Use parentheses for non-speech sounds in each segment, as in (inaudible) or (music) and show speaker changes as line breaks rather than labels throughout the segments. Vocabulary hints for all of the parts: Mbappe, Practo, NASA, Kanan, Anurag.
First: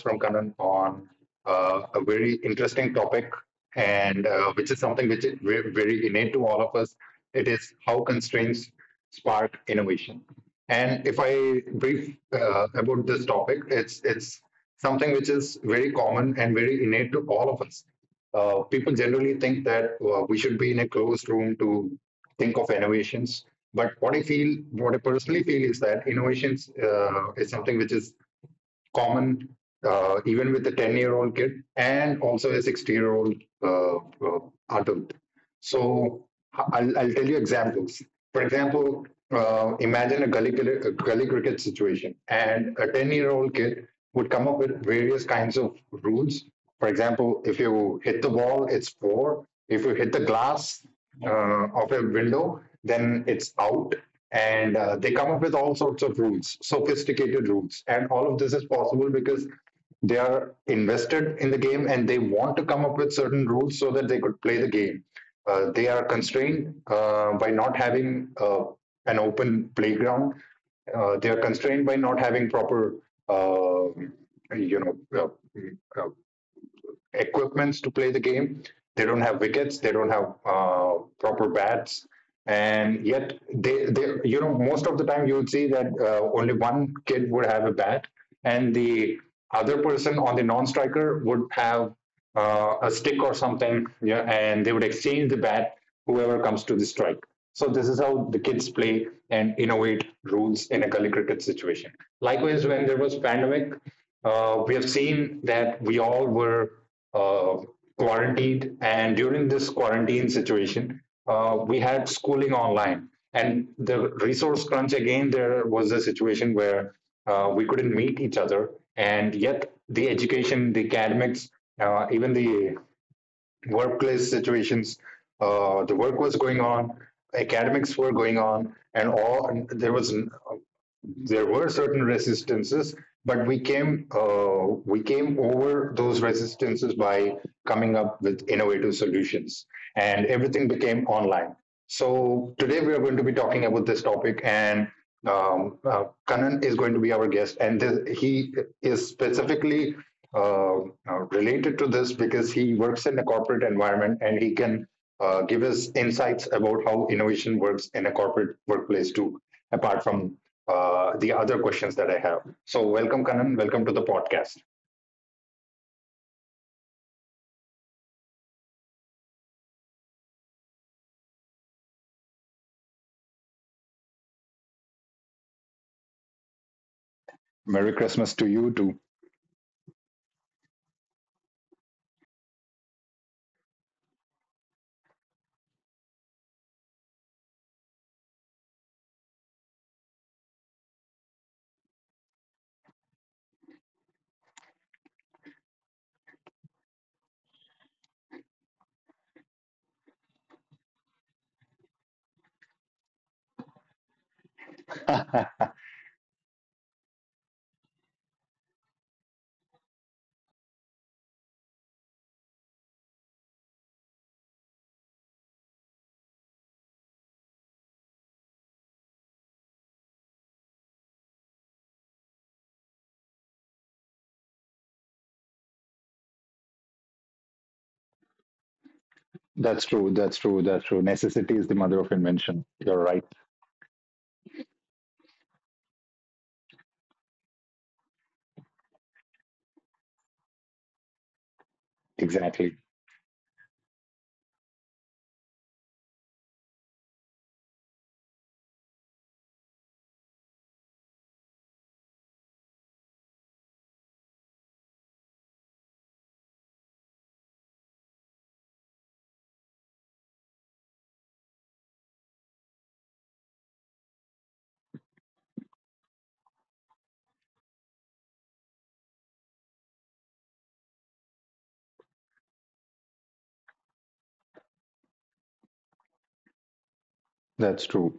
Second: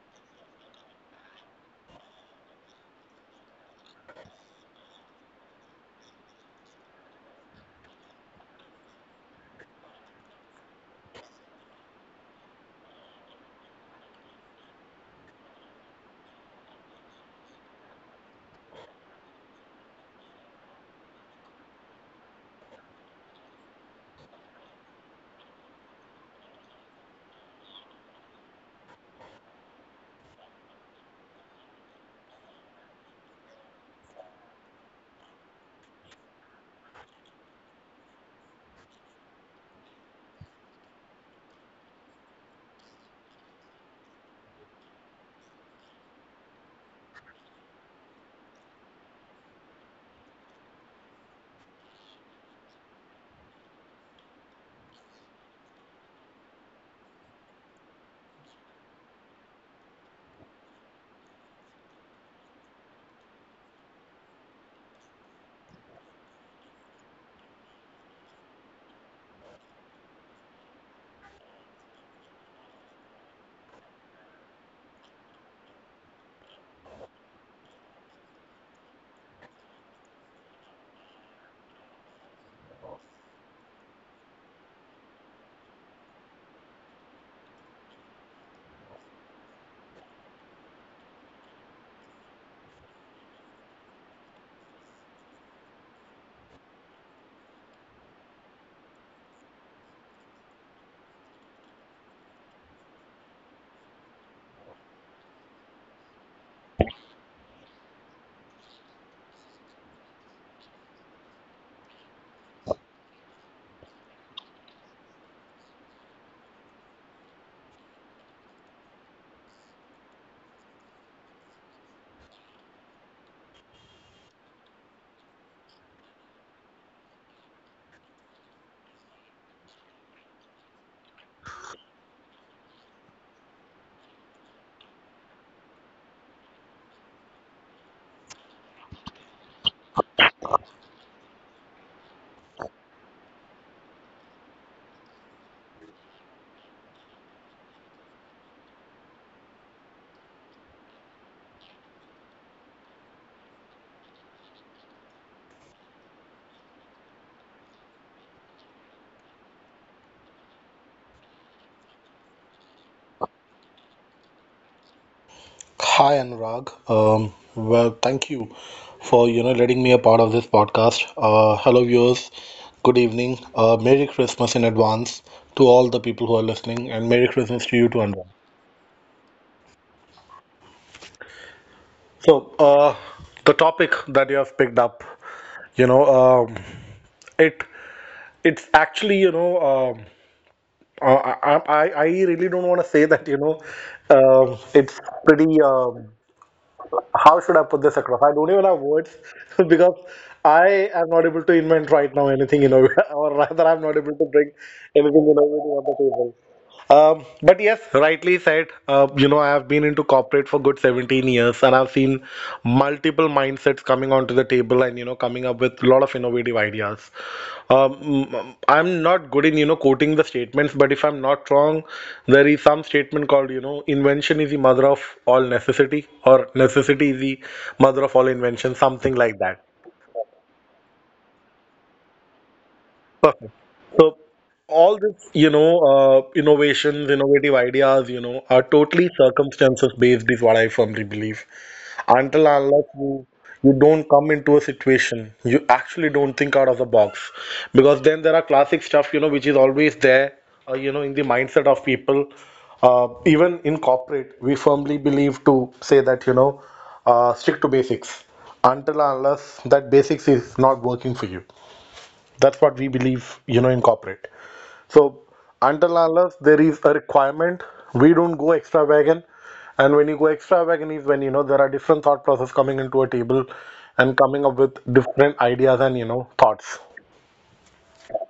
from Kanan on a very interesting topic, and which is something which is very innate to all of us. It is how constraints spark innovation. And if I brief about this topic, it's something which is very common and very innate to all of us. People generally think that we should be in a closed room to think of innovations. But what I feel, what I personally feel is that innovations is something which is common, even with a 10-year-old kid and also a 60-year-old uh, uh, adult. So I'll tell you examples. For example, imagine a gully cricket situation, and a 10-year-old kid would come up with various kinds of rules. For example, if you hit the ball, it's four. If you hit the glass of a window, then it's out, and they come up with all sorts of rules, sophisticated rules. And all of this is possible because they are invested in the game and they want to come up with certain rules so that they could play the game. They are constrained by not having an open playground. They are constrained by not having proper, uh, you know, uh, uh, equipments to play the game. They don't have wickets. They don't have proper bats, and yet they most of the time you would see that only one kid would have a bat, and the other person on the non-striker would have a stick or something, yeah, and they would exchange the bat. Whoever comes to the strike, so this is how the kids play and innovate rules in a gully cricket situation. Likewise, when there was pandemic, we have seen that we all were uh, quarantined, and during this quarantine situation, we had schooling online. And the resource crunch again, there was a situation where we couldn't meet each other, and yet the education, the academics, even the workplace situations. The work was going on, academics were going on, and all, and there were certain resistances, but we came over those resistances by coming up with innovative solutions, and everything became online. So today we are going to be talking about this topic, and Kanan is going to be our guest, and he is specifically uh, related to this because he works in a corporate environment and he can give us insights about how innovation works in a corporate workplace too, apart from the other questions that I have. So, welcome, Kanan. Welcome to the podcast.
Hi Anurag. Thank you for letting me a part of this podcast. Hello viewers. Good evening. Merry Christmas in advance to all the people who are listening, and Merry Christmas to
Merry
you too,
Christmas
Anurag.
to you too.
So, uh, the topic that you have picked up, you know, um, it it's actually I really don't want to say that it's pretty. How should I put this across? I don't even have words (laughs) because I am not able to invent right now anything innovative, (laughs) or rather, I'm not able to bring anything innovative on the table. But yes, rightly said. I have been into corporate for good 17 years, and I've seen multiple mindsets coming onto the table, and coming up with a lot of innovative ideas. I'm not good in, quoting the statements, but if I'm not wrong, there is some statement called, invention is the mother of all necessity, or necessity is the mother of all invention, something like that.
That's true. That's true. That's true. Necessity is the mother of invention. You're right.
Perfect. So all this, innovations, innovative ideas, are totally circumstances based, is what I firmly believe. Until and
Exactly.
unless you don't come into a situation, you actually don't think out of the box, because then there are classic stuff, which is always there, in the mindset of people. Even in corporate, we firmly believe to say that, stick to basics until and unless that basics is not working for you. That's what we believe, in corporate. So until unless there is a requirement, we don't go extravagant. And when you go extravagant is when there are different thought process coming into a table and coming up with different ideas and thoughts.
That's true.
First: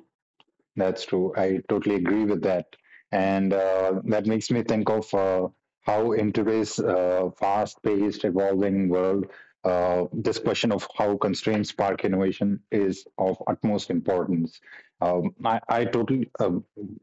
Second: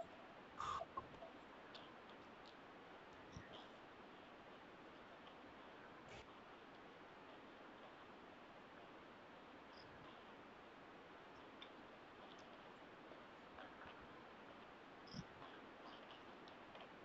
That's true. I totally agree with that. And that makes me think of how, in today's fast paced, evolving world, this question of how constraints spark innovation is of utmost importance. Um, I, I totally, uh,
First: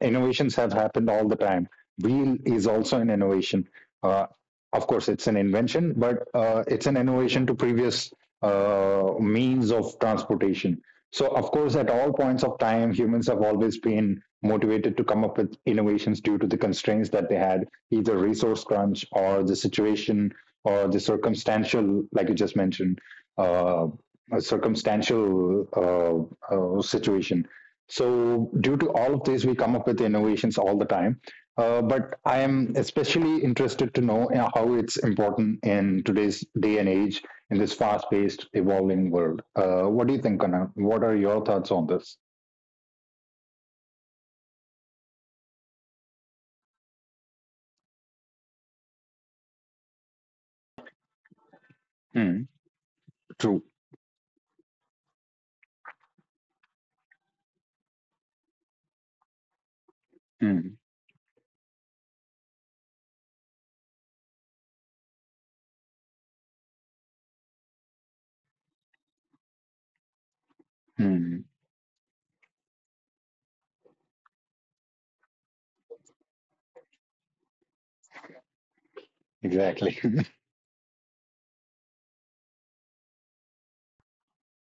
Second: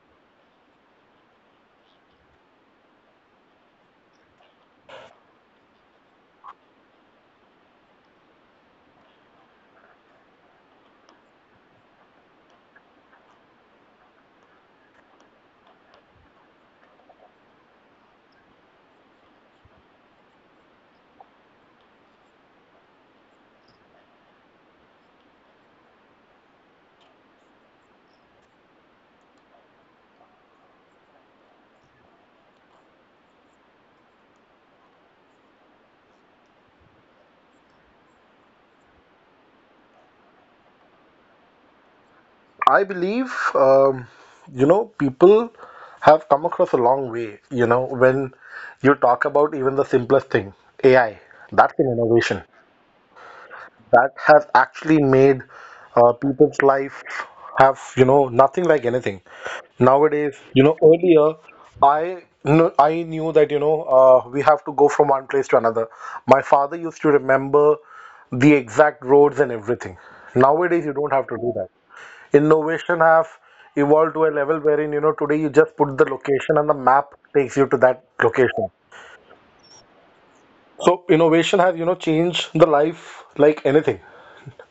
Innovations have happened all the time. Wheel is also an innovation. Uh, of course, it's an invention, but it's an innovation to previous means of transportation. So, of course, at all points of time, humans have always been motivated to come up with innovations due to the constraints that they had, either resource crunch or the situation or the circumstantial, like you just mentioned, uh, a circumstantial situation. So, due to all of this, we come up with innovations all the time. But I am especially interested to know, you know, how it's important in today's day and age in this fast-paced, evolving world. What do you think, Kanan? What are your thoughts on this?
I believe people have come across a long way. You know when you talk about even the simplest thing, AI, that's an innovation.
Mm, true.
That has actually made people's life have nothing like anything nowadays. You know
Mm,
earlier i I knew that we have to go from one place to another. My father used to remember the exact roads and everything. Nowadays you don't have to
mm,
do that. Innovation have evolved to a level wherein today you just put the location and the map takes you to that location.
exactly. (laughs)
So innovation has changed the life like anything.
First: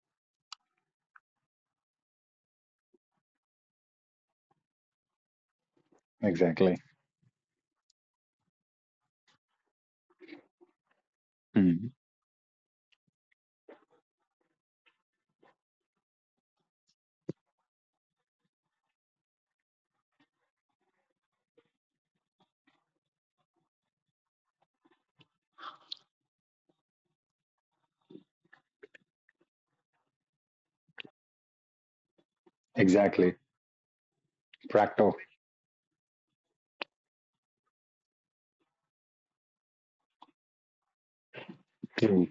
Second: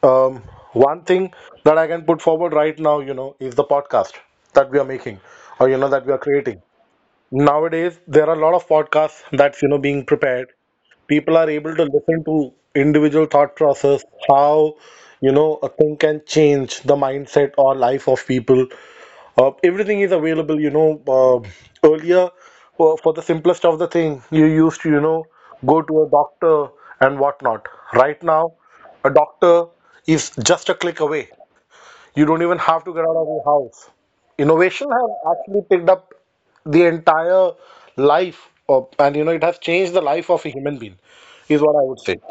um, One thing that I can put forward right now, is the podcast that we are making, or, that we are creating.
exactly.
Nowadays, there are a lot of podcasts that's, being prepared. People are able to
Mm,
listen to individual thought process, how, a thing can change the mindset or life of people. Everything is available, earlier, for the simplest of the thing, you used to, go to a doctor and whatnot. Right now, a doctor is just a click away. You don't even have to get out of
exactly.
your house. Innovation has
Practo.
actually picked up the entire life of, and it has changed the life of a human being, is what I would say.
True.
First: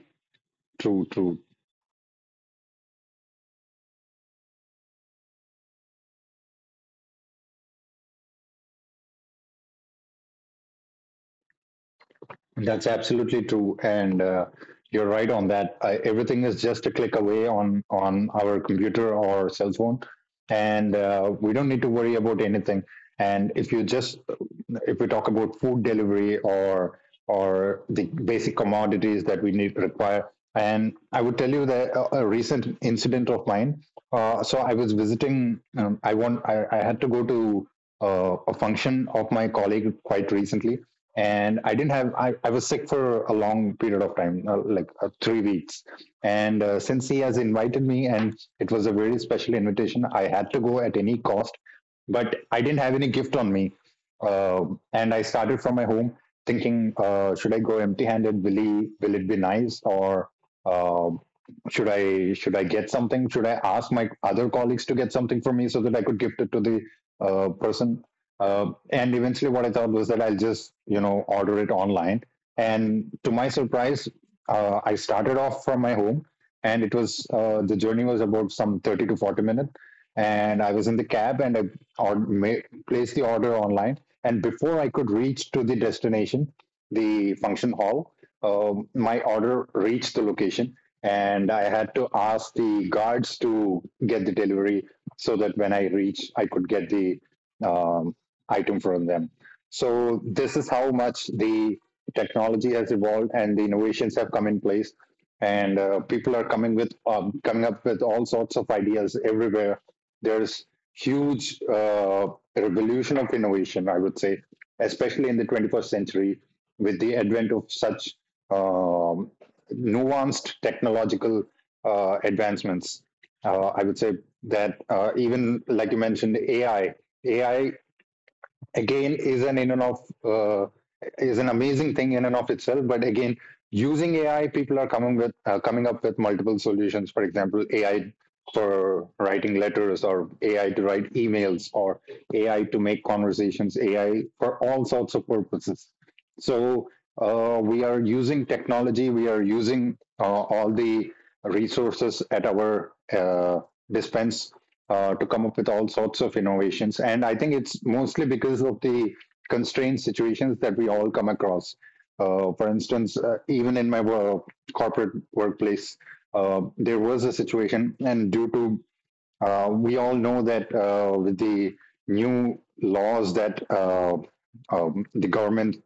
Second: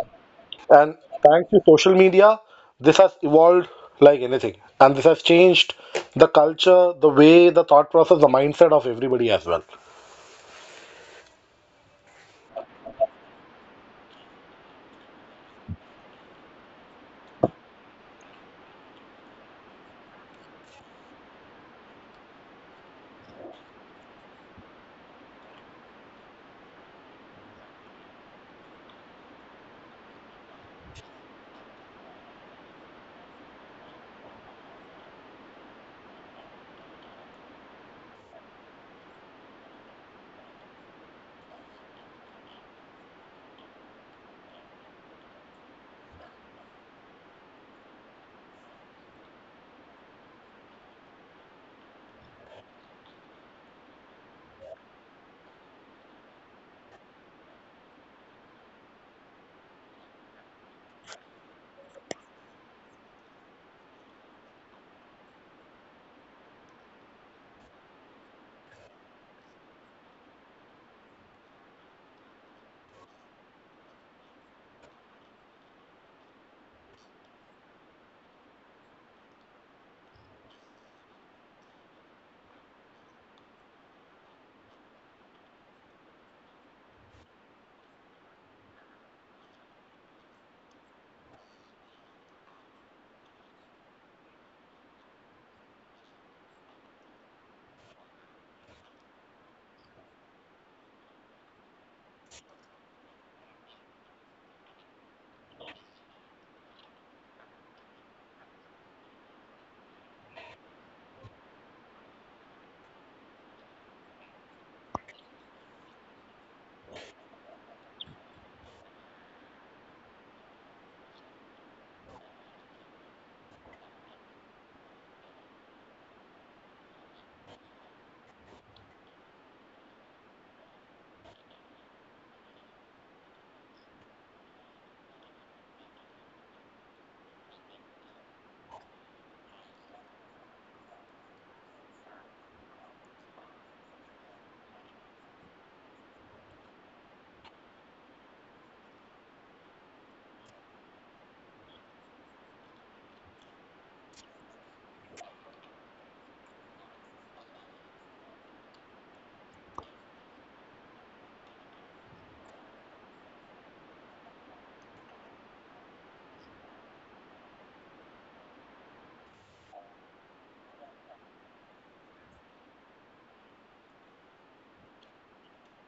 And
True. True.
thanks to social media, this has evolved like anything. And this has changed the culture, the way, the thought process, the mindset of everybody as well.
That's absolutely true, and you're right on that. Everything is just a click away on our computer or cell phone, and we don't need to worry about anything. And if you just if we talk about food delivery or the basic commodities that we need require, and I would tell you that a recent incident of mine. So I was visiting. I want. I had to go to a function of my colleague quite recently, and I didn't have I was sick for a long period of time, 3 weeks, and since he has invited me and it was a very special invitation, I had to go at any cost, but I didn't have any gift on me. uh, and I started from my home thinking, should I go empty handed, will he will it be nice, or uh, should I get something, should I ask my other colleagues to get something for me so that I could gift it to the person. And eventually, what I thought was that I'll just, you know, order it online. And to my surprise, I started off from my home, and it was the journey was about some 30 to 40 minutes. And I was in the cab, and I placed the order online. And before I could reach to the destination, the function hall, my order reached the location, and I had to ask the guards to get the delivery so that when I reach, I could get the um, item from them. So this is how much the technology has evolved and the innovations have come in place. And people are coming up with all sorts of ideas everywhere. There's huge revolution of innovation, I would say, especially in the 21st century with the advent of such um, nuanced technological advancements. I would say that even like you mentioned, AI, AI again is an in and of uh, is an amazing thing in and of itself. But again, using AI, people are coming up with multiple solutions. For example, AI for writing letters, or AI to write emails, or AI to make conversations, AI for all sorts of purposes. So we are using technology, we are using all the resources at our dispense to come up with all sorts of innovations. And I think it's mostly because of the constrained situations that we all come across. For instance, even in my corporate workplace, there was a situation, and due to we all know that with the new laws that the government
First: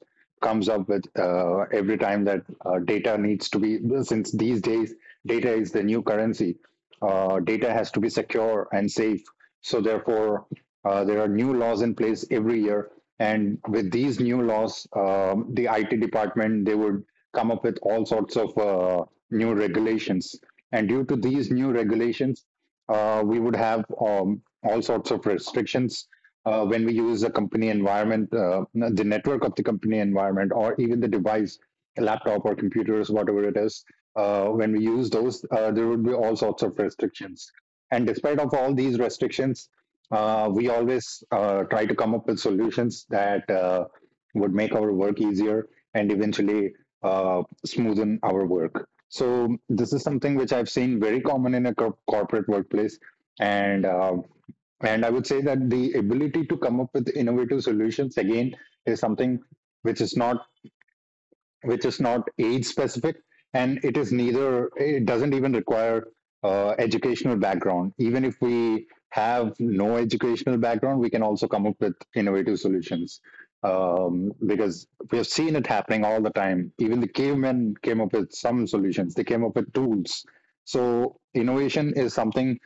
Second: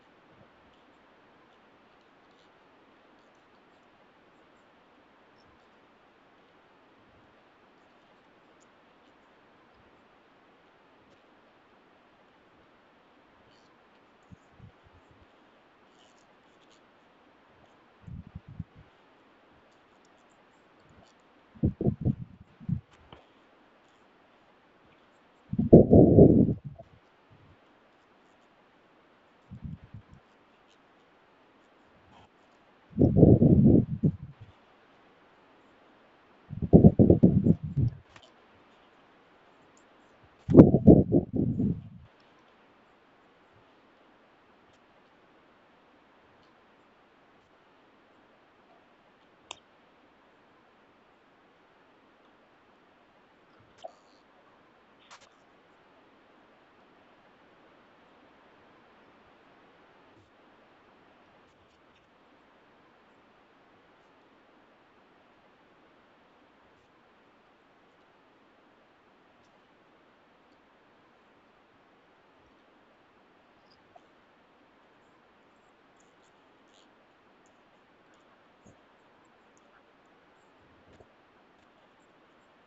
comes up with every time, that data needs to be, since these days data is the new currency, data has to be secure and safe. So, therefore, there are new laws in place every year. And with these new laws, the IT department they would come up with all sorts of new regulations. And due to these new regulations, we would have all sorts of restrictions when we use the company environment, the network of the company environment, or even the device, laptop or computers, whatever it is. When we use those, there would be all sorts of restrictions. And despite of all these restrictions, we always try to come up with solutions that would make our work easier and eventually smoothen our work. So this is something which I've seen very common in a corporate workplace, and I would say that the ability to come up with innovative solutions again is something which is not age specific, and it is neither it doesn't even require educational background. Even if we have no educational background, we can also come up with innovative solutions, because we have seen it happening all the time. Even the cavemen came up with some solutions, they came up with tools. So innovation is something,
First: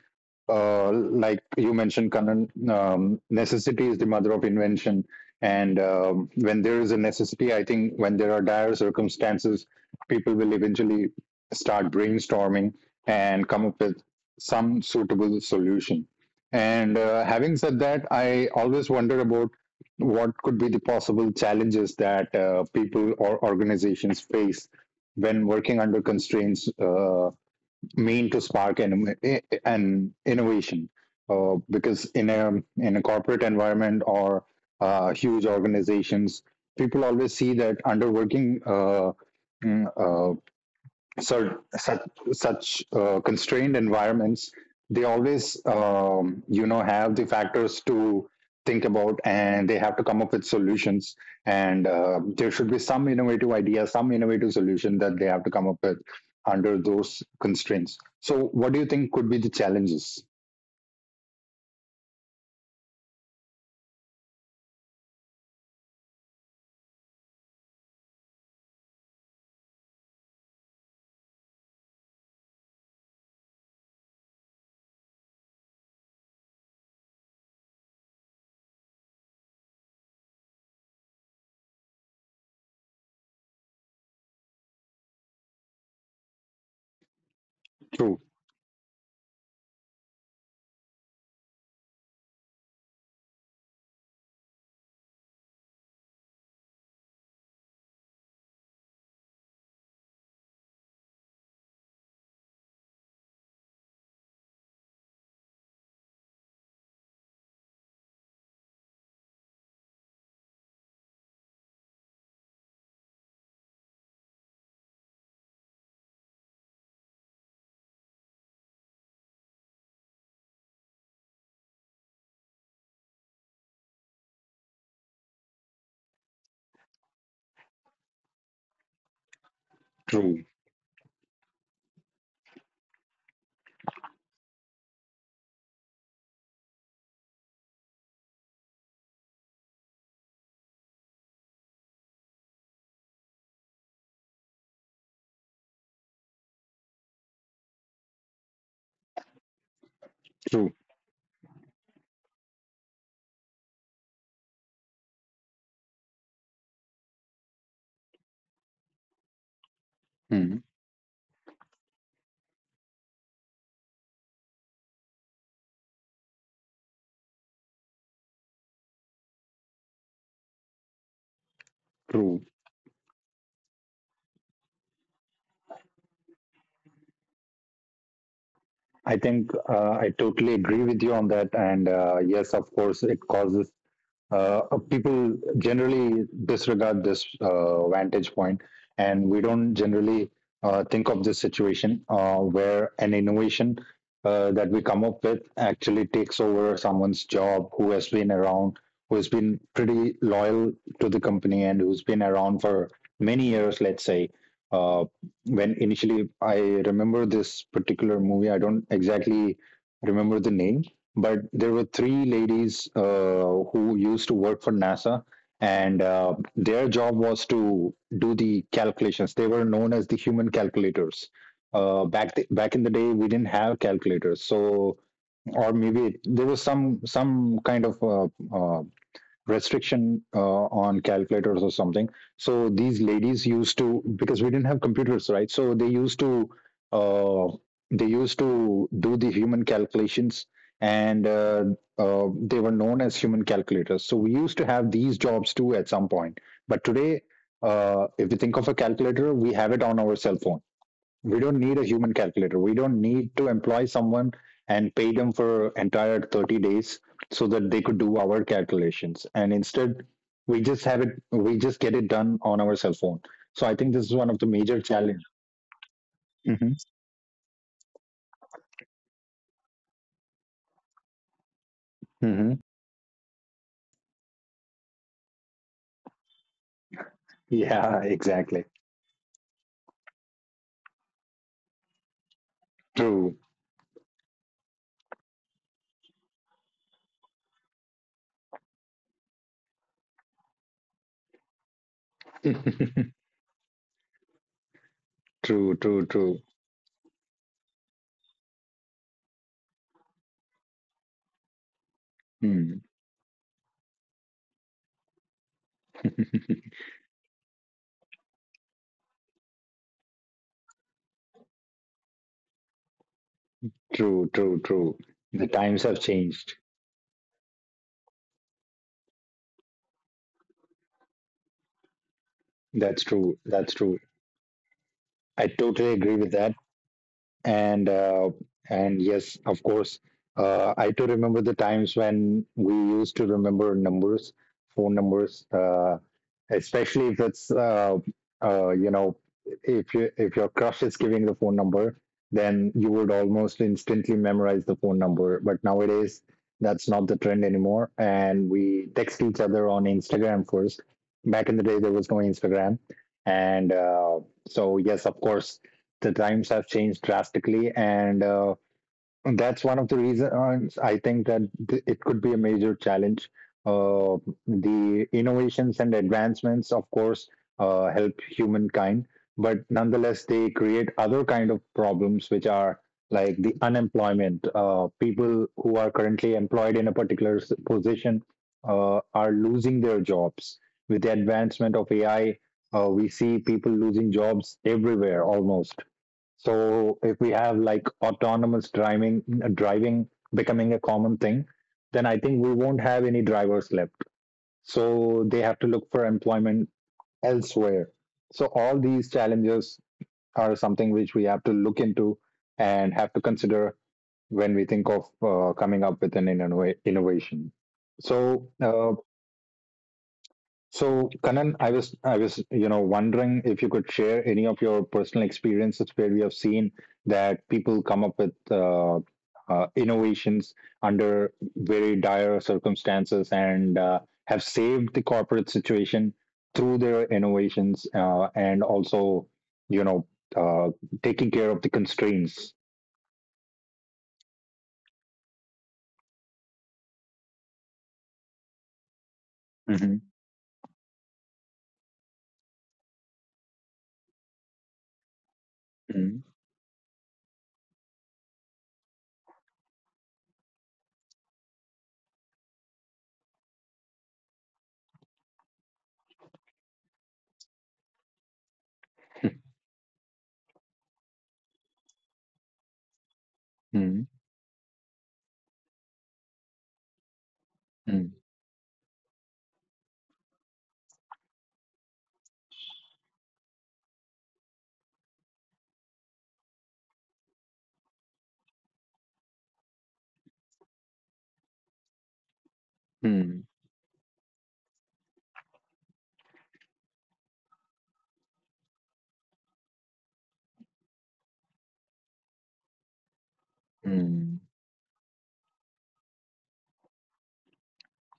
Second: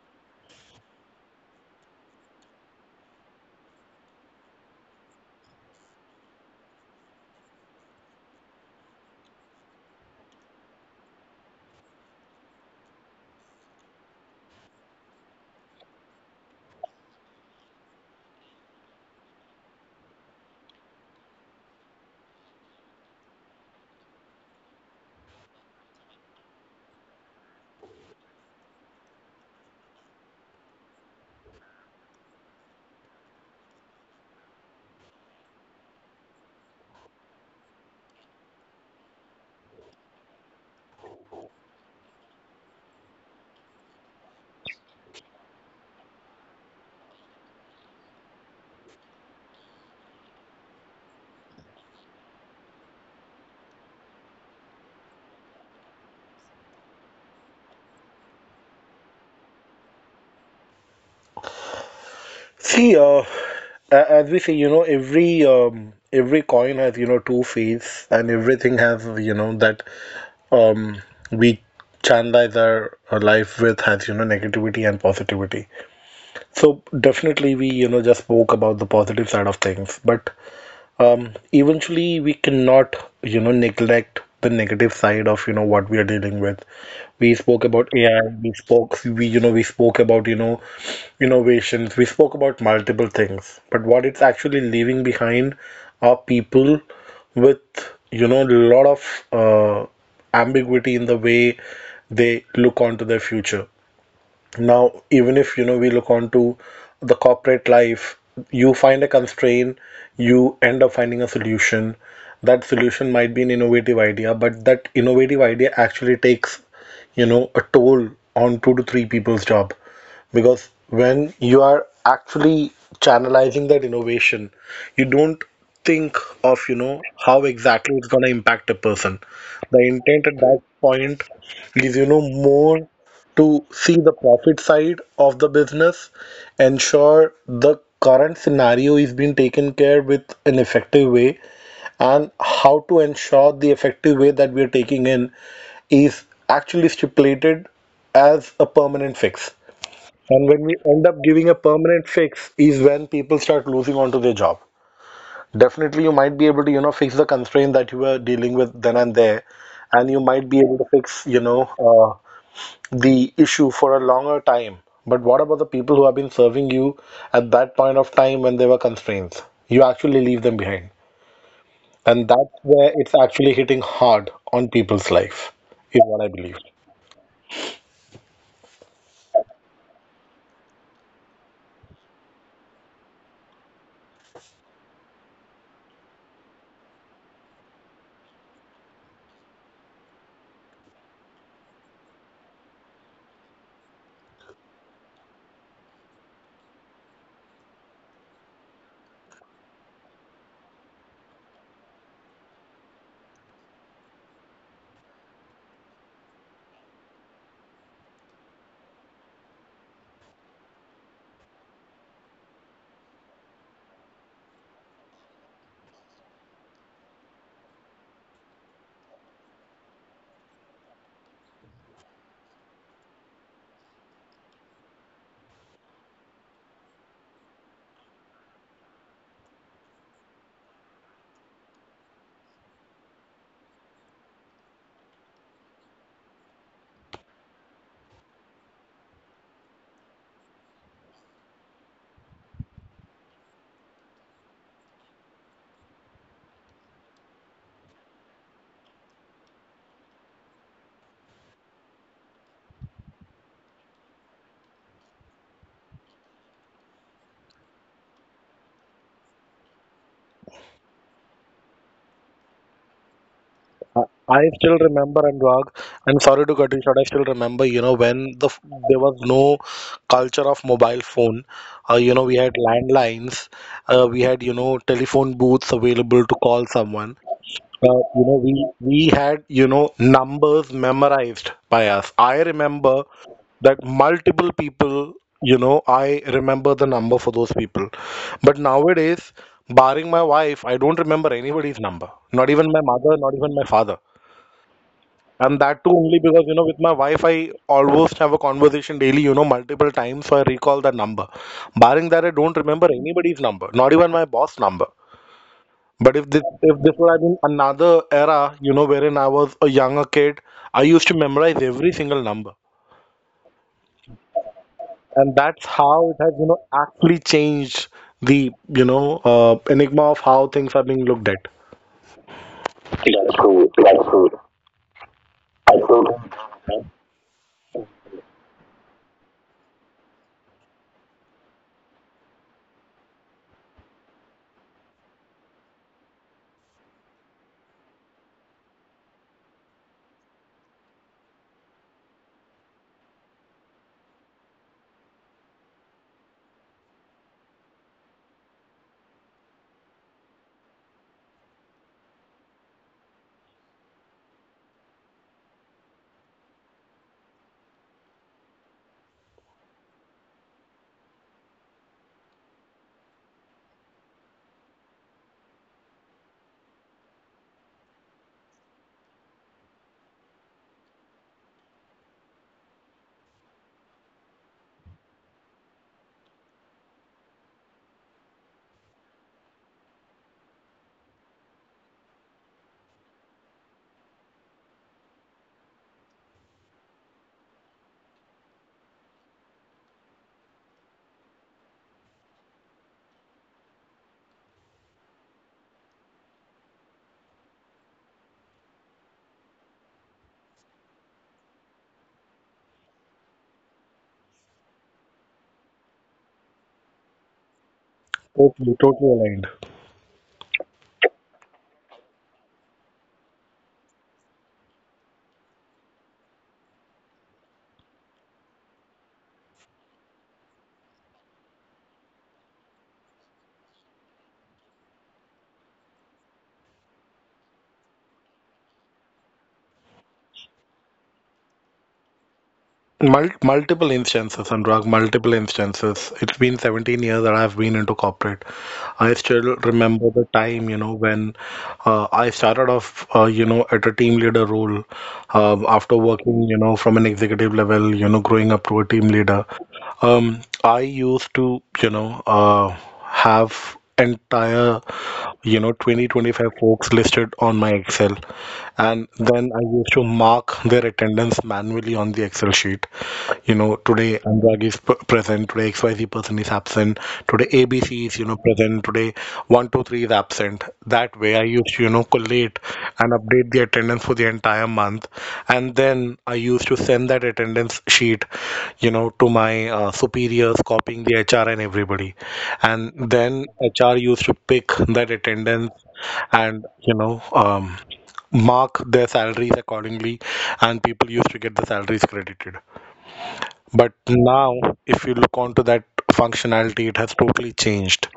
like you mentioned, Kanan, necessity is the mother of invention. And when there is a necessity, I think when there are dire circumstances, people will eventually start brainstorming and come up with some suitable solution. And Having said that, I always wonder about what could be the possible challenges that people or organizations face when working under constraints mean to spark an innovation because in a corporate environment or huge organizations people always see that underworking mm, uh, so such constrained environments they always have the factors to think about, and they have to come up with solutions. And There should be some innovative idea, some innovative solution that they have to come up with under those constraints. So what do you think could be the challenges?
See, uh, as we say, every coin has, two faces, and everything has, that um, we channelize our life with has, negativity and positivity. So definitely, we, just spoke about the positive side of things, but um, eventually we cannot neglect the negative side of what we are dealing with. We spoke about
True,
AI, we we spoke about, innovations, we spoke about multiple things, but what it's actually leaving behind are people with, a lot of uh, ambiguity in the way they look onto their future. Now, even if we look onto the corporate life, you find a constraint, you end up finding a solution. That solution might be an innovative idea, but that innovative idea actually takes, a toll on two to three people's job. Because when you are actually channelizing that innovation, you don't think of, how exactly it's gonna impact a person. The intent at
true,
that point is, more to see the profit side of the business, ensure the current scenario is being taken care with an effective way, and how to ensure the effective way that we are taking in is actually stipulated as a permanent fix. And when
true.
we end up giving a permanent fix is when people start losing onto their job. Definitely, you might be able to, fix the constraint that you were dealing with then and there, and you might be
Mhm.
able to fix, uh, the issue for a longer time. But what about the people who have been serving you at that point of time when there were constraints? You actually leave them behind. And
True.
that's where it's actually hitting hard on people's life, is what I believe.
I totally agree with you on that, and yes, of course it causes, uh, people generally disregard this vantage point, and we don't generally think of this situation where an innovation that we come up with actually takes over someone's job, who has been around, who has been pretty loyal to the company, and who's been around for many years, let's say. Uh, when initially I remember this particular movie, I don't exactly remember the name, but there were three ladies who used to work for NASA, and their job was to do the calculations. They were known as the human calculators. Back back in the day, we didn't have calculators, so or maybe there was some kind of uh, restriction on calculators or something. So these ladies used to, because we didn't have computers, right? So uh, they used to do the human calculations, and they were known as human calculators. So we used to have these jobs too at some point, but today. If you think of a calculator, we have it on our cell phone. We don't need a human calculator. We don't need to employ someone and pay them for entire 30 days so that they could do our calculations. And instead, we just have it, we just get it done on our cell phone. So I think this
I
is one of the
I still
major challenge.
remember, and Anurag, and sorry to
Mhm,
cut you short, I still remember, there was no culture of mobile phone. We had
mhm.
landlines, we had, telephone booths available to call someone.
Yeah,
Uh, you know, we
exactly.
we had, numbers memorized by us. I remember
True.
that multiple people, I remember the number for those people. But nowadays, barring my wife, I don't remember anybody's number. Not even my mother,
(laughs)
not even my father. And
True,
that too
true,
only
true.
because, with my wife, I almost have a conversation daily, multiple times, so I recall that number. Barring that, I don't
Hmm.
remember anybody's number, not even my boss number. But
(laughs)
if this would have been another era, wherein I was a younger kid, I used to memorize every single number,
True, true, true.
and
The
that's
times have
how it has, you
changed.
know, actually changed the, enigma of how things are being looked at.
That's
That's
true.
true.
That's true.
That's true.
I
I
totally agree
totally.
with that. and uh, and yes, of course, I too remember the times when we used to remember numbers, phone numbers, especially if it's uh, you know if you if your crush is giving the phone number, then you would almost instantly memorize the phone number. But nowadays, that's not the trend anymore, and we text each other on Instagram first. Back in the day, there was no Instagram. And So yes, of course, the times have changed drastically, and that's one of the reasons I think that it could be a major challenge. Uh, the innovations and advancements, of course, help humankind, but nonetheless, they create other kind of problems, which are like the unemployment. People who are currently employed in a particular position are losing their jobs. With the advancement of AI, we see people losing jobs everywhere almost. So if we have like autonomous driving, driving becoming a common thing, then I think we won't have any drivers left. So they have to look for employment elsewhere. So all these challenges are something which we have to look into and have to consider when we think of coming up with an innovation. So
Totally,
uh,
totally.
so, Kanan, I was wondering if you could share any of your personal experiences where we have seen that people come up with innovations under very dire circumstances, and have saved the corporate situation through their innovations, and also you know uh, taking care of the constraints.
Multiple instances, Anurag, multiple instances. It's been 17 years that I've been into corporate. I still
Mhm,
remember the time, when I started off, at a team leader role, after
mhm,
working, from an executive level, growing up to a team leader. I used to, have entire, 20, 25 folks listed on my Excel, and then I used to mark their attendance manually on the Excel sheet. You know,
mhm,
today Anurag is present, today XYZ person is absent, today ABC
mhm,
is, present, today 123 is absent. That way I used to, collate and update the attendance for the entire month. And then I used to send that attendance sheet, to my superiors, copying the HR and everybody. And
mhm,
then HR used to pick that attendance and, mark their salaries accordingly, and people used to get the salaries credited. But
mhm.
now,
(laughs)
if you look onto that functionality, it has totally changed.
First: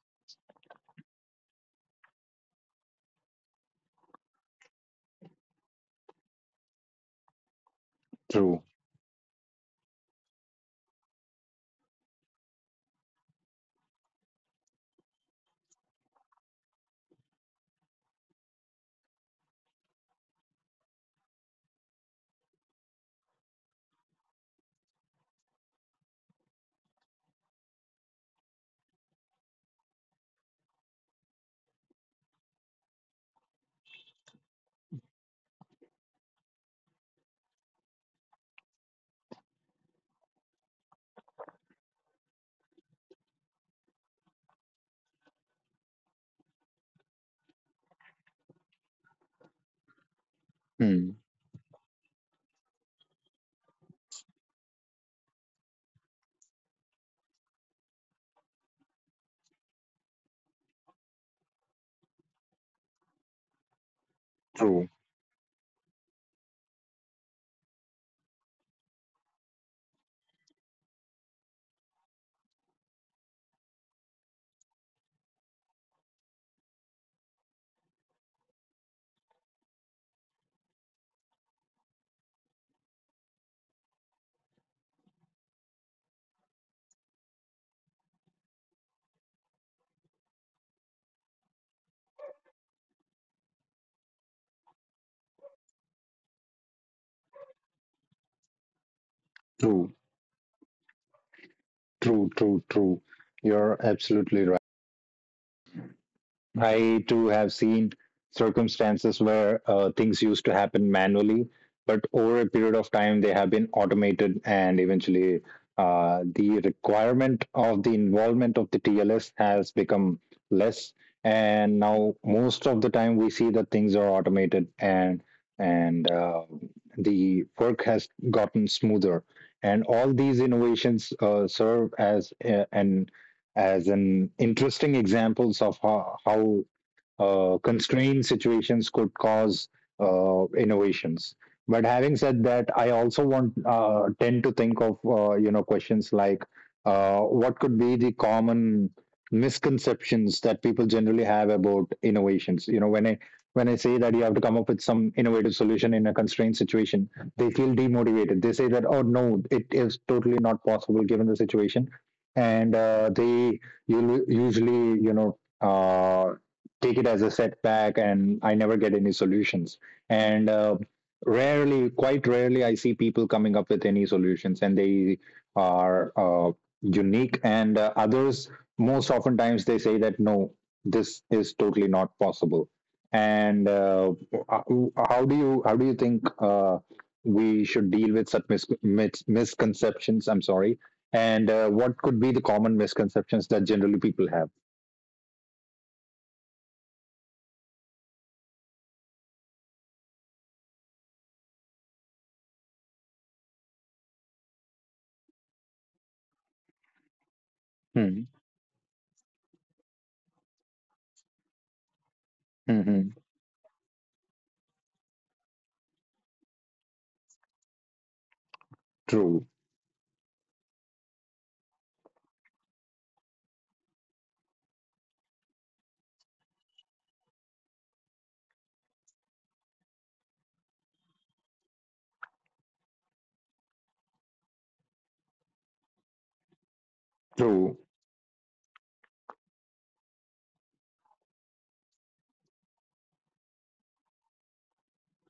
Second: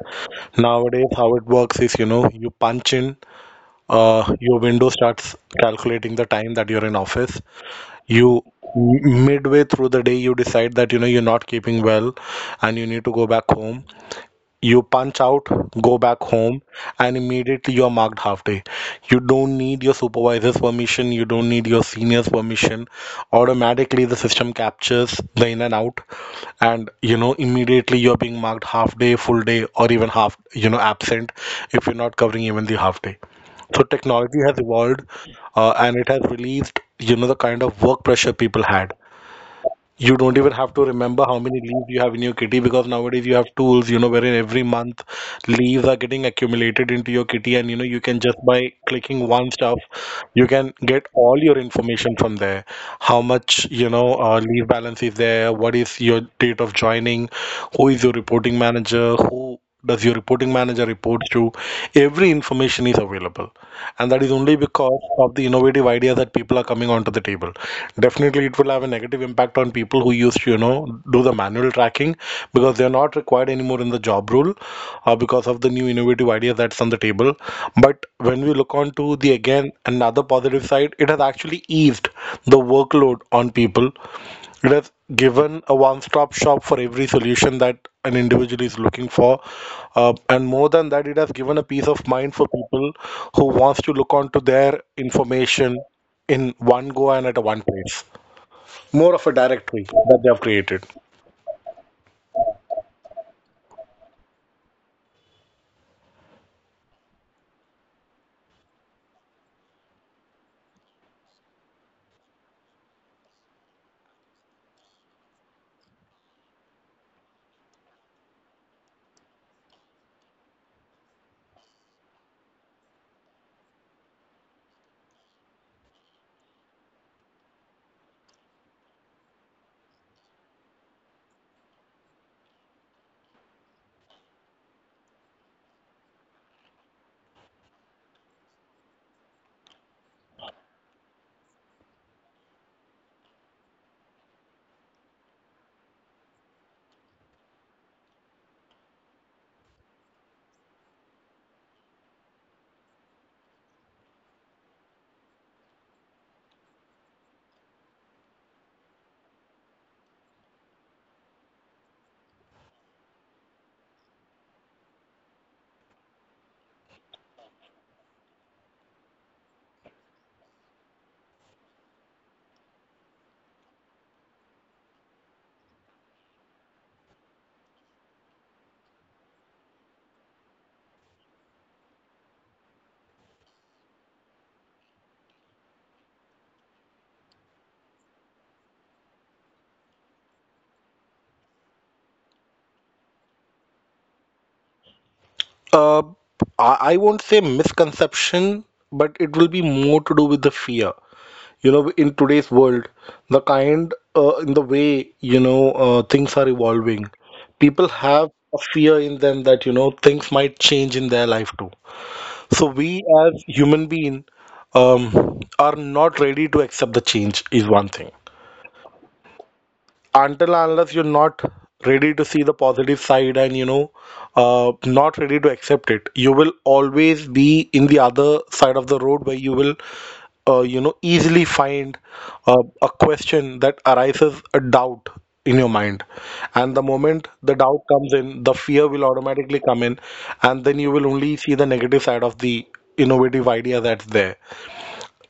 Nowadays how it works is, you punch in, your window starts calculating the time that you're in office. You
True.
midway through the day you decide that you're not keeping well and you need to go back home, you punch out, go back home, and immediately you're marked half day. You don't need your supervisor's permission, you don't need your senior's permission. Automatically, the system captures the in and out, and immediately you're being marked half day, full day, or even half, absent, if you're not covering even the half day. So, technology has evolved, and it has released, the kind of work pressure people had. You don't even have to remember how many leaves you have in your kitty, because nowadays you have tools, wherein every month leaves are getting accumulated into your kitty, and you can just by clicking one stuff, you can get
Mm.
all your information from there. How much, leave balance is there? What is your date of joining? Who is your reporting manager? Who does your reporting manager reports to? Every information is available, and that is only
True.
because of the innovative ideas that people are coming onto the table. Definitely it will have a negative impact on people who used to do the manual tracking because they are not required anymore in the job role, because of the new innovative ideas that's on the table. But when we look onto the again another positive side, it has actually eased the workload on people. It has given a one-stop shop for every solution that an individual is looking for. And more than that, it has given a peace of mind for people who wants to look onto their information in one go and at a one place. More of a directory
True.
that they have created.
True, true, true. You're absolutely right. I too have seen circumstances where things used to happen manually, but over a period of time, they have been automated, and eventually, the requirement of the involvement of the TLS has become less. And now, most of the time, we see that things are automated, and the work has gotten smoother. And all these innovations serve as an as an interesting examples of how constrained situations could cause innovations. But having said that, I also want tend to think of questions like what could be the common misconceptions that people generally have about innovations. You know, when I say that you have to come up with some innovative solution in a constrained situation, they feel demotivated. They say that, oh no, it is totally not possible given the situation, and they, you usually take it as a setback, and I never get any solutions. And Rarely, quite rarely I see people coming up with any solutions, and they are unique and others. Most oftentimes they say that no, this is totally not possible. And How do you think uh, we should deal with such misconceptions? I'm sorry. And What could be the common misconceptions that generally people have?
Uh, I won't say misconception, but it will be more to do with the fear. You know, in today's world, the kind in the way things are evolving, people
Hmm.
have a fear in them that you know things might change in their life too. So we
Hmm.
as human being, um, are not ready to accept the change is one thing.
True.
Until and unless you're not ready to see the positive side, and you know, not ready to accept it, you will always be in the other side of the road where you will, you know, easily find a question that arises, a doubt in your mind. And the moment the
True,
doubt comes in, the fear will automatically come in, and then you will only see the negative side of the innovative idea that's there.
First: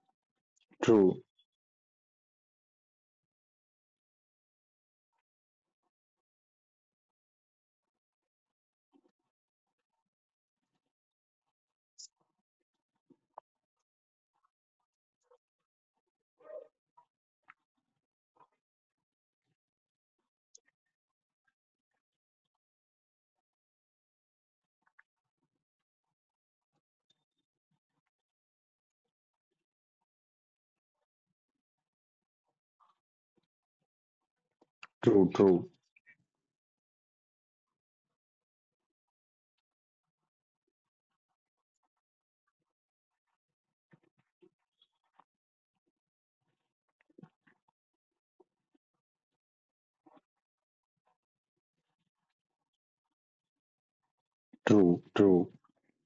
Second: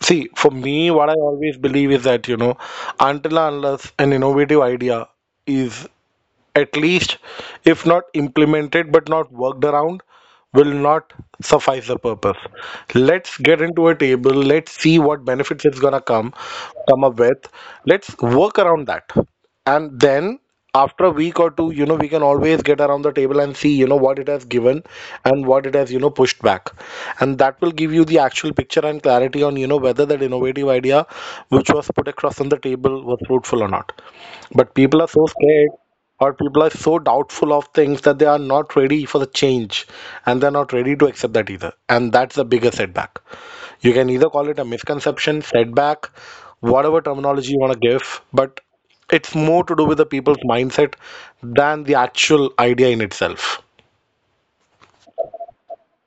See, for me, what I
true,
always believe is that, you know, until and unless an innovative idea is at least, if not implemented but not worked around, will not suffice the purpose. Let's get into a table, let's see what benefits it's gonna come up with. Let's work around that, and then after a week or two, you know, we can always get around the table and see, you know, what it has given and what it has, you know, pushed back. And that will give you the actual picture and clarity on, you know, whether that innovative idea which was put across on the table was fruitful or not. But people are so
true,
scared,
true,
or people are so doubtful of things that they are not ready for the change, and they're not ready to accept that either. And that's the bigger setback. You can either call it a misconception, setback, whatever terminology you want to give, but it's more to do with the people's mindset than the actual idea in itself.
true, true.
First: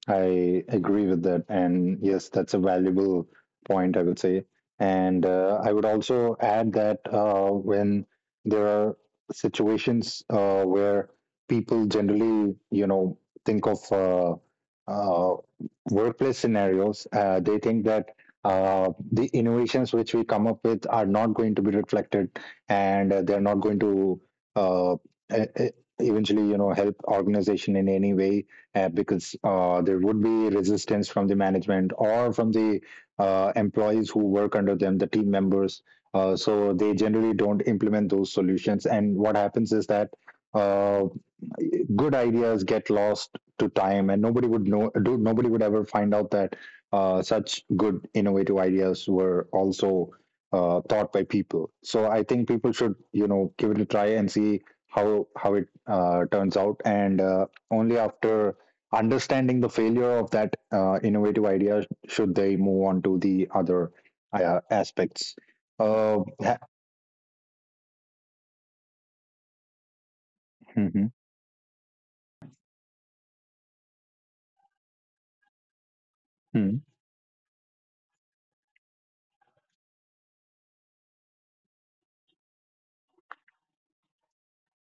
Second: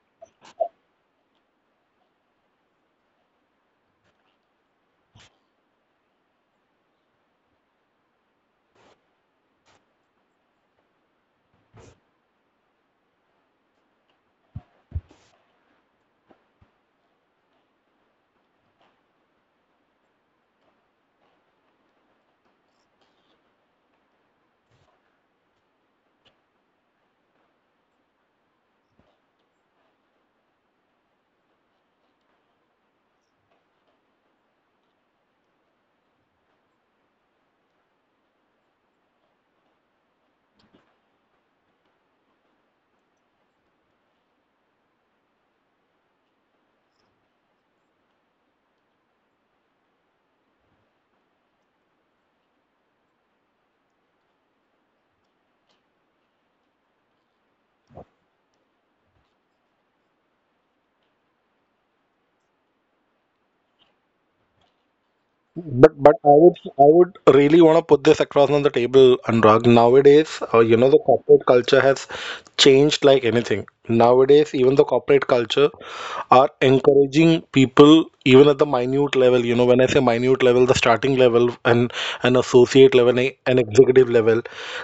I agree with that. And yes, that's a valuable point, I would say. And I would also add that when there are situations where people generally, you know, think of uh, workplace scenarios, they think that the innovations which we come up with are not going to be reflected, and they're not going to uh, e- e- eventually, you know, help organization in any way, because there would be resistance from the management or from the employees who work under them, the team members. So they generally don't implement those solutions. And what happens is that uh, good ideas get lost to time, and nobody would nobody would ever find out that such good innovative ideas were also thought by people. So I think people should, you know, give it a try and see how it turns out, and only after understanding the failure of that innovative idea should they move on to the other aspects.
But
uh,
I would,
ha-
I would really want to put this across on the table, Anurag. Nowadays, you know, the
Mhm.
corporate culture has changed like anything. Nowadays, even the corporate culture are
Hmm.
encouraging people, even at the minute level. You know, when I say minute level, the starting level and an associate level and an executive level,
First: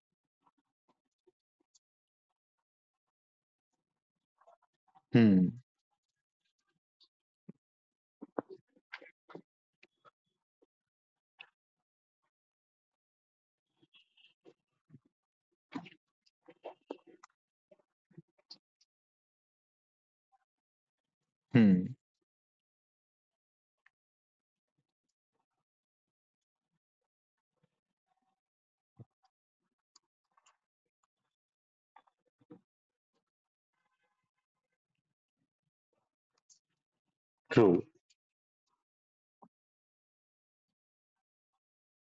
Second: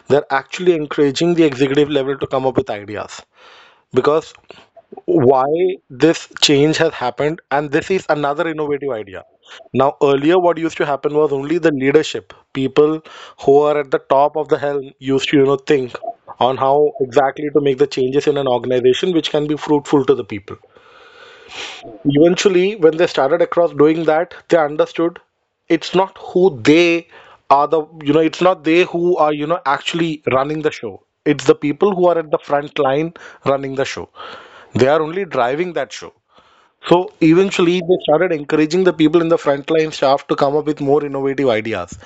they're actually encouraging the executive level to come up with ideas. Because why
Hmm.
this change has happened, and this is another innovative idea. Now earlier, what used to happen was only the leadership people who are at the top of the helm used to, you know, think on how exactly to make the changes in an organization which can be fruitful to the people.
Hmm. Hmm.
Eventually, when they started across doing that, they understood it's not who they are, the you know, it's not they who are, you know, actually running the show. It's the people who are at the front line running the show. They are only driving that show. So eventually,
True,
they started encouraging the people in the frontline staff to come up with more innovative ideas.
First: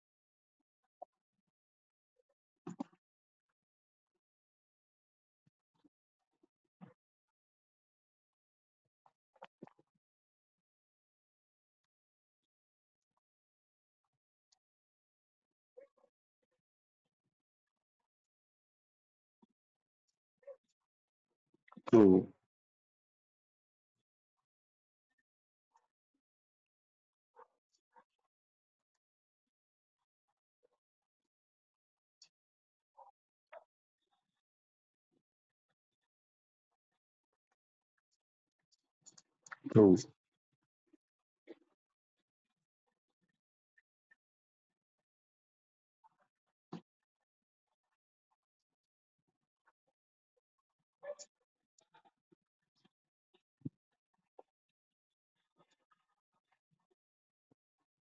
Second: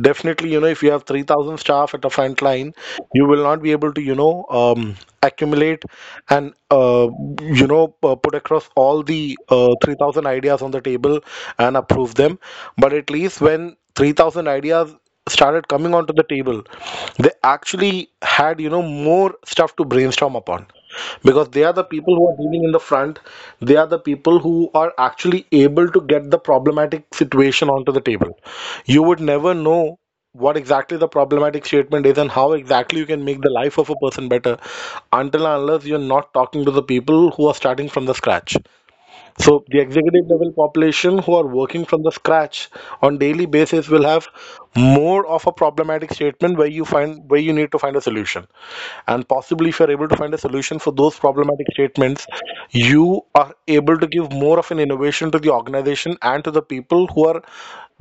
Definitely, you know, if you have 3,000 staff at a frontline, you will not be able to, you know, accumulate and, you know, put across all the 3,000 ideas on the table and approve them. But at least when 3,000 ideas started coming onto the table, they actually had, you know, more stuff to brainstorm upon. Because they are the people
true,
who are dealing in the front, they are the people who are actually able to get the problematic situation onto the table. You would never know what exactly the problematic statement is and how exactly you can make the life of a person better until and unless you're not talking to the people who are starting from the scratch. So the
true,
executive level population who are working from the scratch on daily basis will have more of a problematic statement where you find, where you need to find a solution. And possibly if you're able to find a solution for those problematic statements, you are able to give more of an innovation to the organization and to the people who are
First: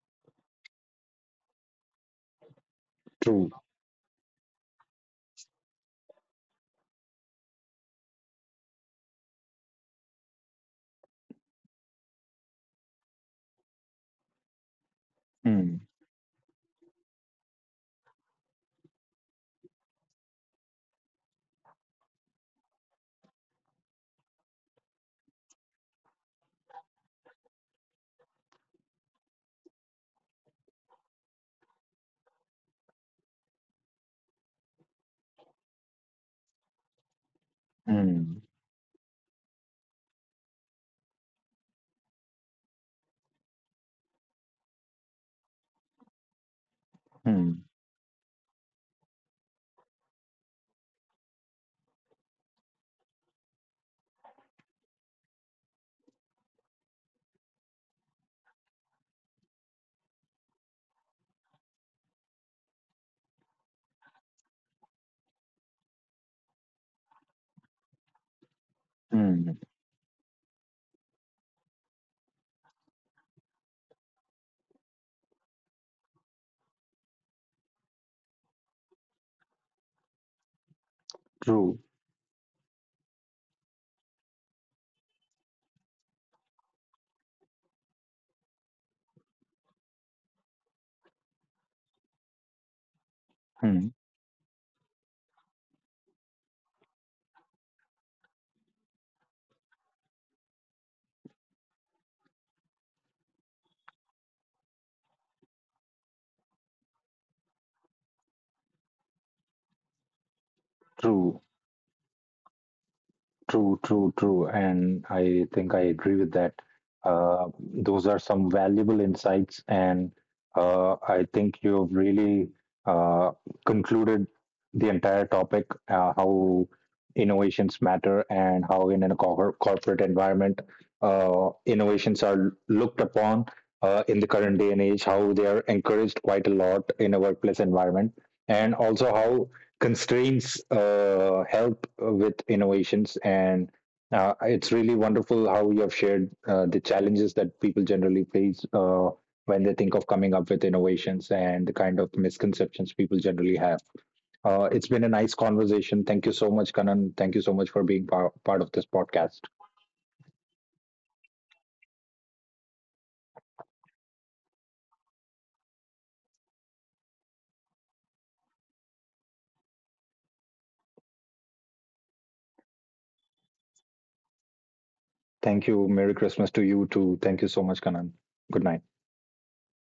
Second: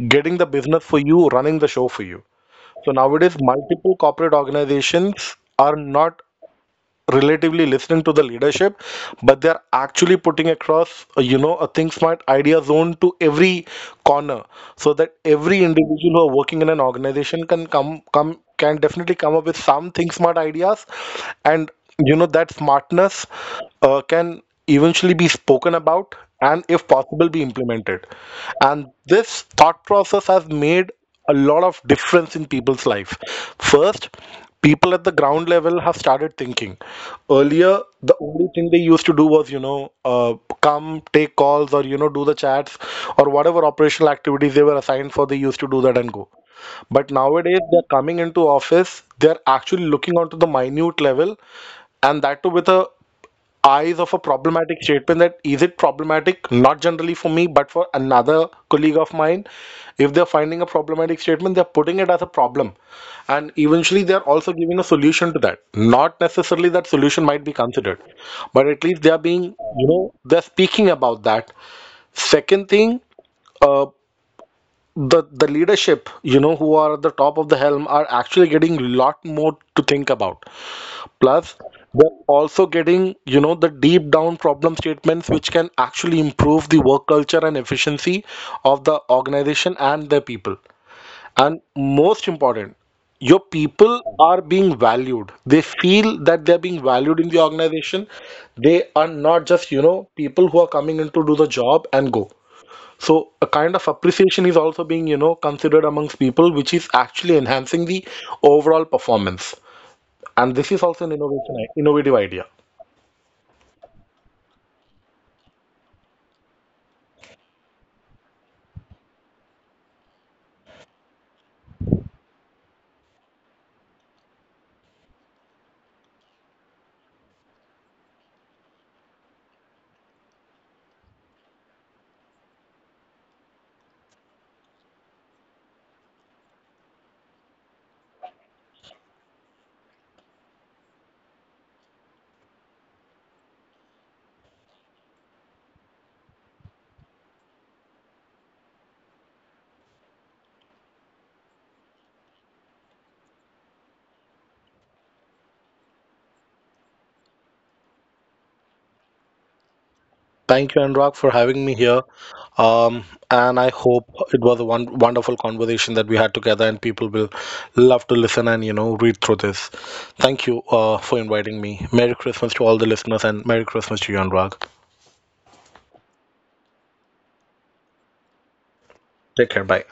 getting the business for you, running the show for you. So nowadays
true.
multiple corporate organizations are not relatively listening to the leadership, but they're actually putting across you know, a think smart idea zone to every corner, so that every
Hmm.
individual who are working in an organization can definitely come up with some think smart ideas. And you know, that smartness can eventually be spoken about, and if possible be implemented. And this thought process has made a lot of difference in people's life. First, people at the ground level have started thinking. Earlier, the
Hmm.
only thing they used to do was, you know, come, take calls, or, you know, do the chats, or whatever operational activities they were assigned for, they used to do that and go. But
Hmm.
nowadays, they're coming into office, they're actually looking onto the minute level, and that too with a eyes of a problematic statement. That is, it problematic not generally for me but for another colleague of mine? If they're finding a problematic statement, they're putting it as a problem, and eventually they're also giving a solution to that. Not necessarily that solution might be considered, but at least they're being,
Mm.
you know, they're speaking about that. Second thing, uh, the leadership, you know, who are at the top of the helm are actually getting a lot more to think about. Plus,
True.
they're also getting, you know, the deep down problem statements which can actually improve the work culture and efficiency of the organization and their people. And most important, your
Hmm.
people are being valued. They feel that they're being valued in the organization. They are not just, you know, people who are coming in to do the job and go. So a kind of appreciation is also being, you know, considered amongst people, which is actually enhancing the overall performance. And this is also an
True,
innovation, innovative idea.
true, true, true. And I think I agree with that. Uh, those are some valuable insights, and I think you've really uh, concluded the entire topic, how innovations matter and how in a corporate environment innovations are looked upon in the current day and age, how they are encouraged quite a lot in a workplace environment, and also how constraints help with innovations, and it's really wonderful how you have shared the challenges that people generally face when they think of coming up with innovations and the kind of misconceptions people generally have. It's been a nice conversation. Thank you so much, Kanan. Thank you so much for being part of this podcast.
Thank you, Anurag, for having me here. Um, and I hope it was a wonderful conversation that we had together, and people will love to listen and, you know, read through this. Thank you for inviting me. Merry Christmas to all the listeners, and Merry Christmas to you, Anurag.
Thank you. Merry Christmas to you too. Thank you so much, Kanan. Good night.
Take care. Bye.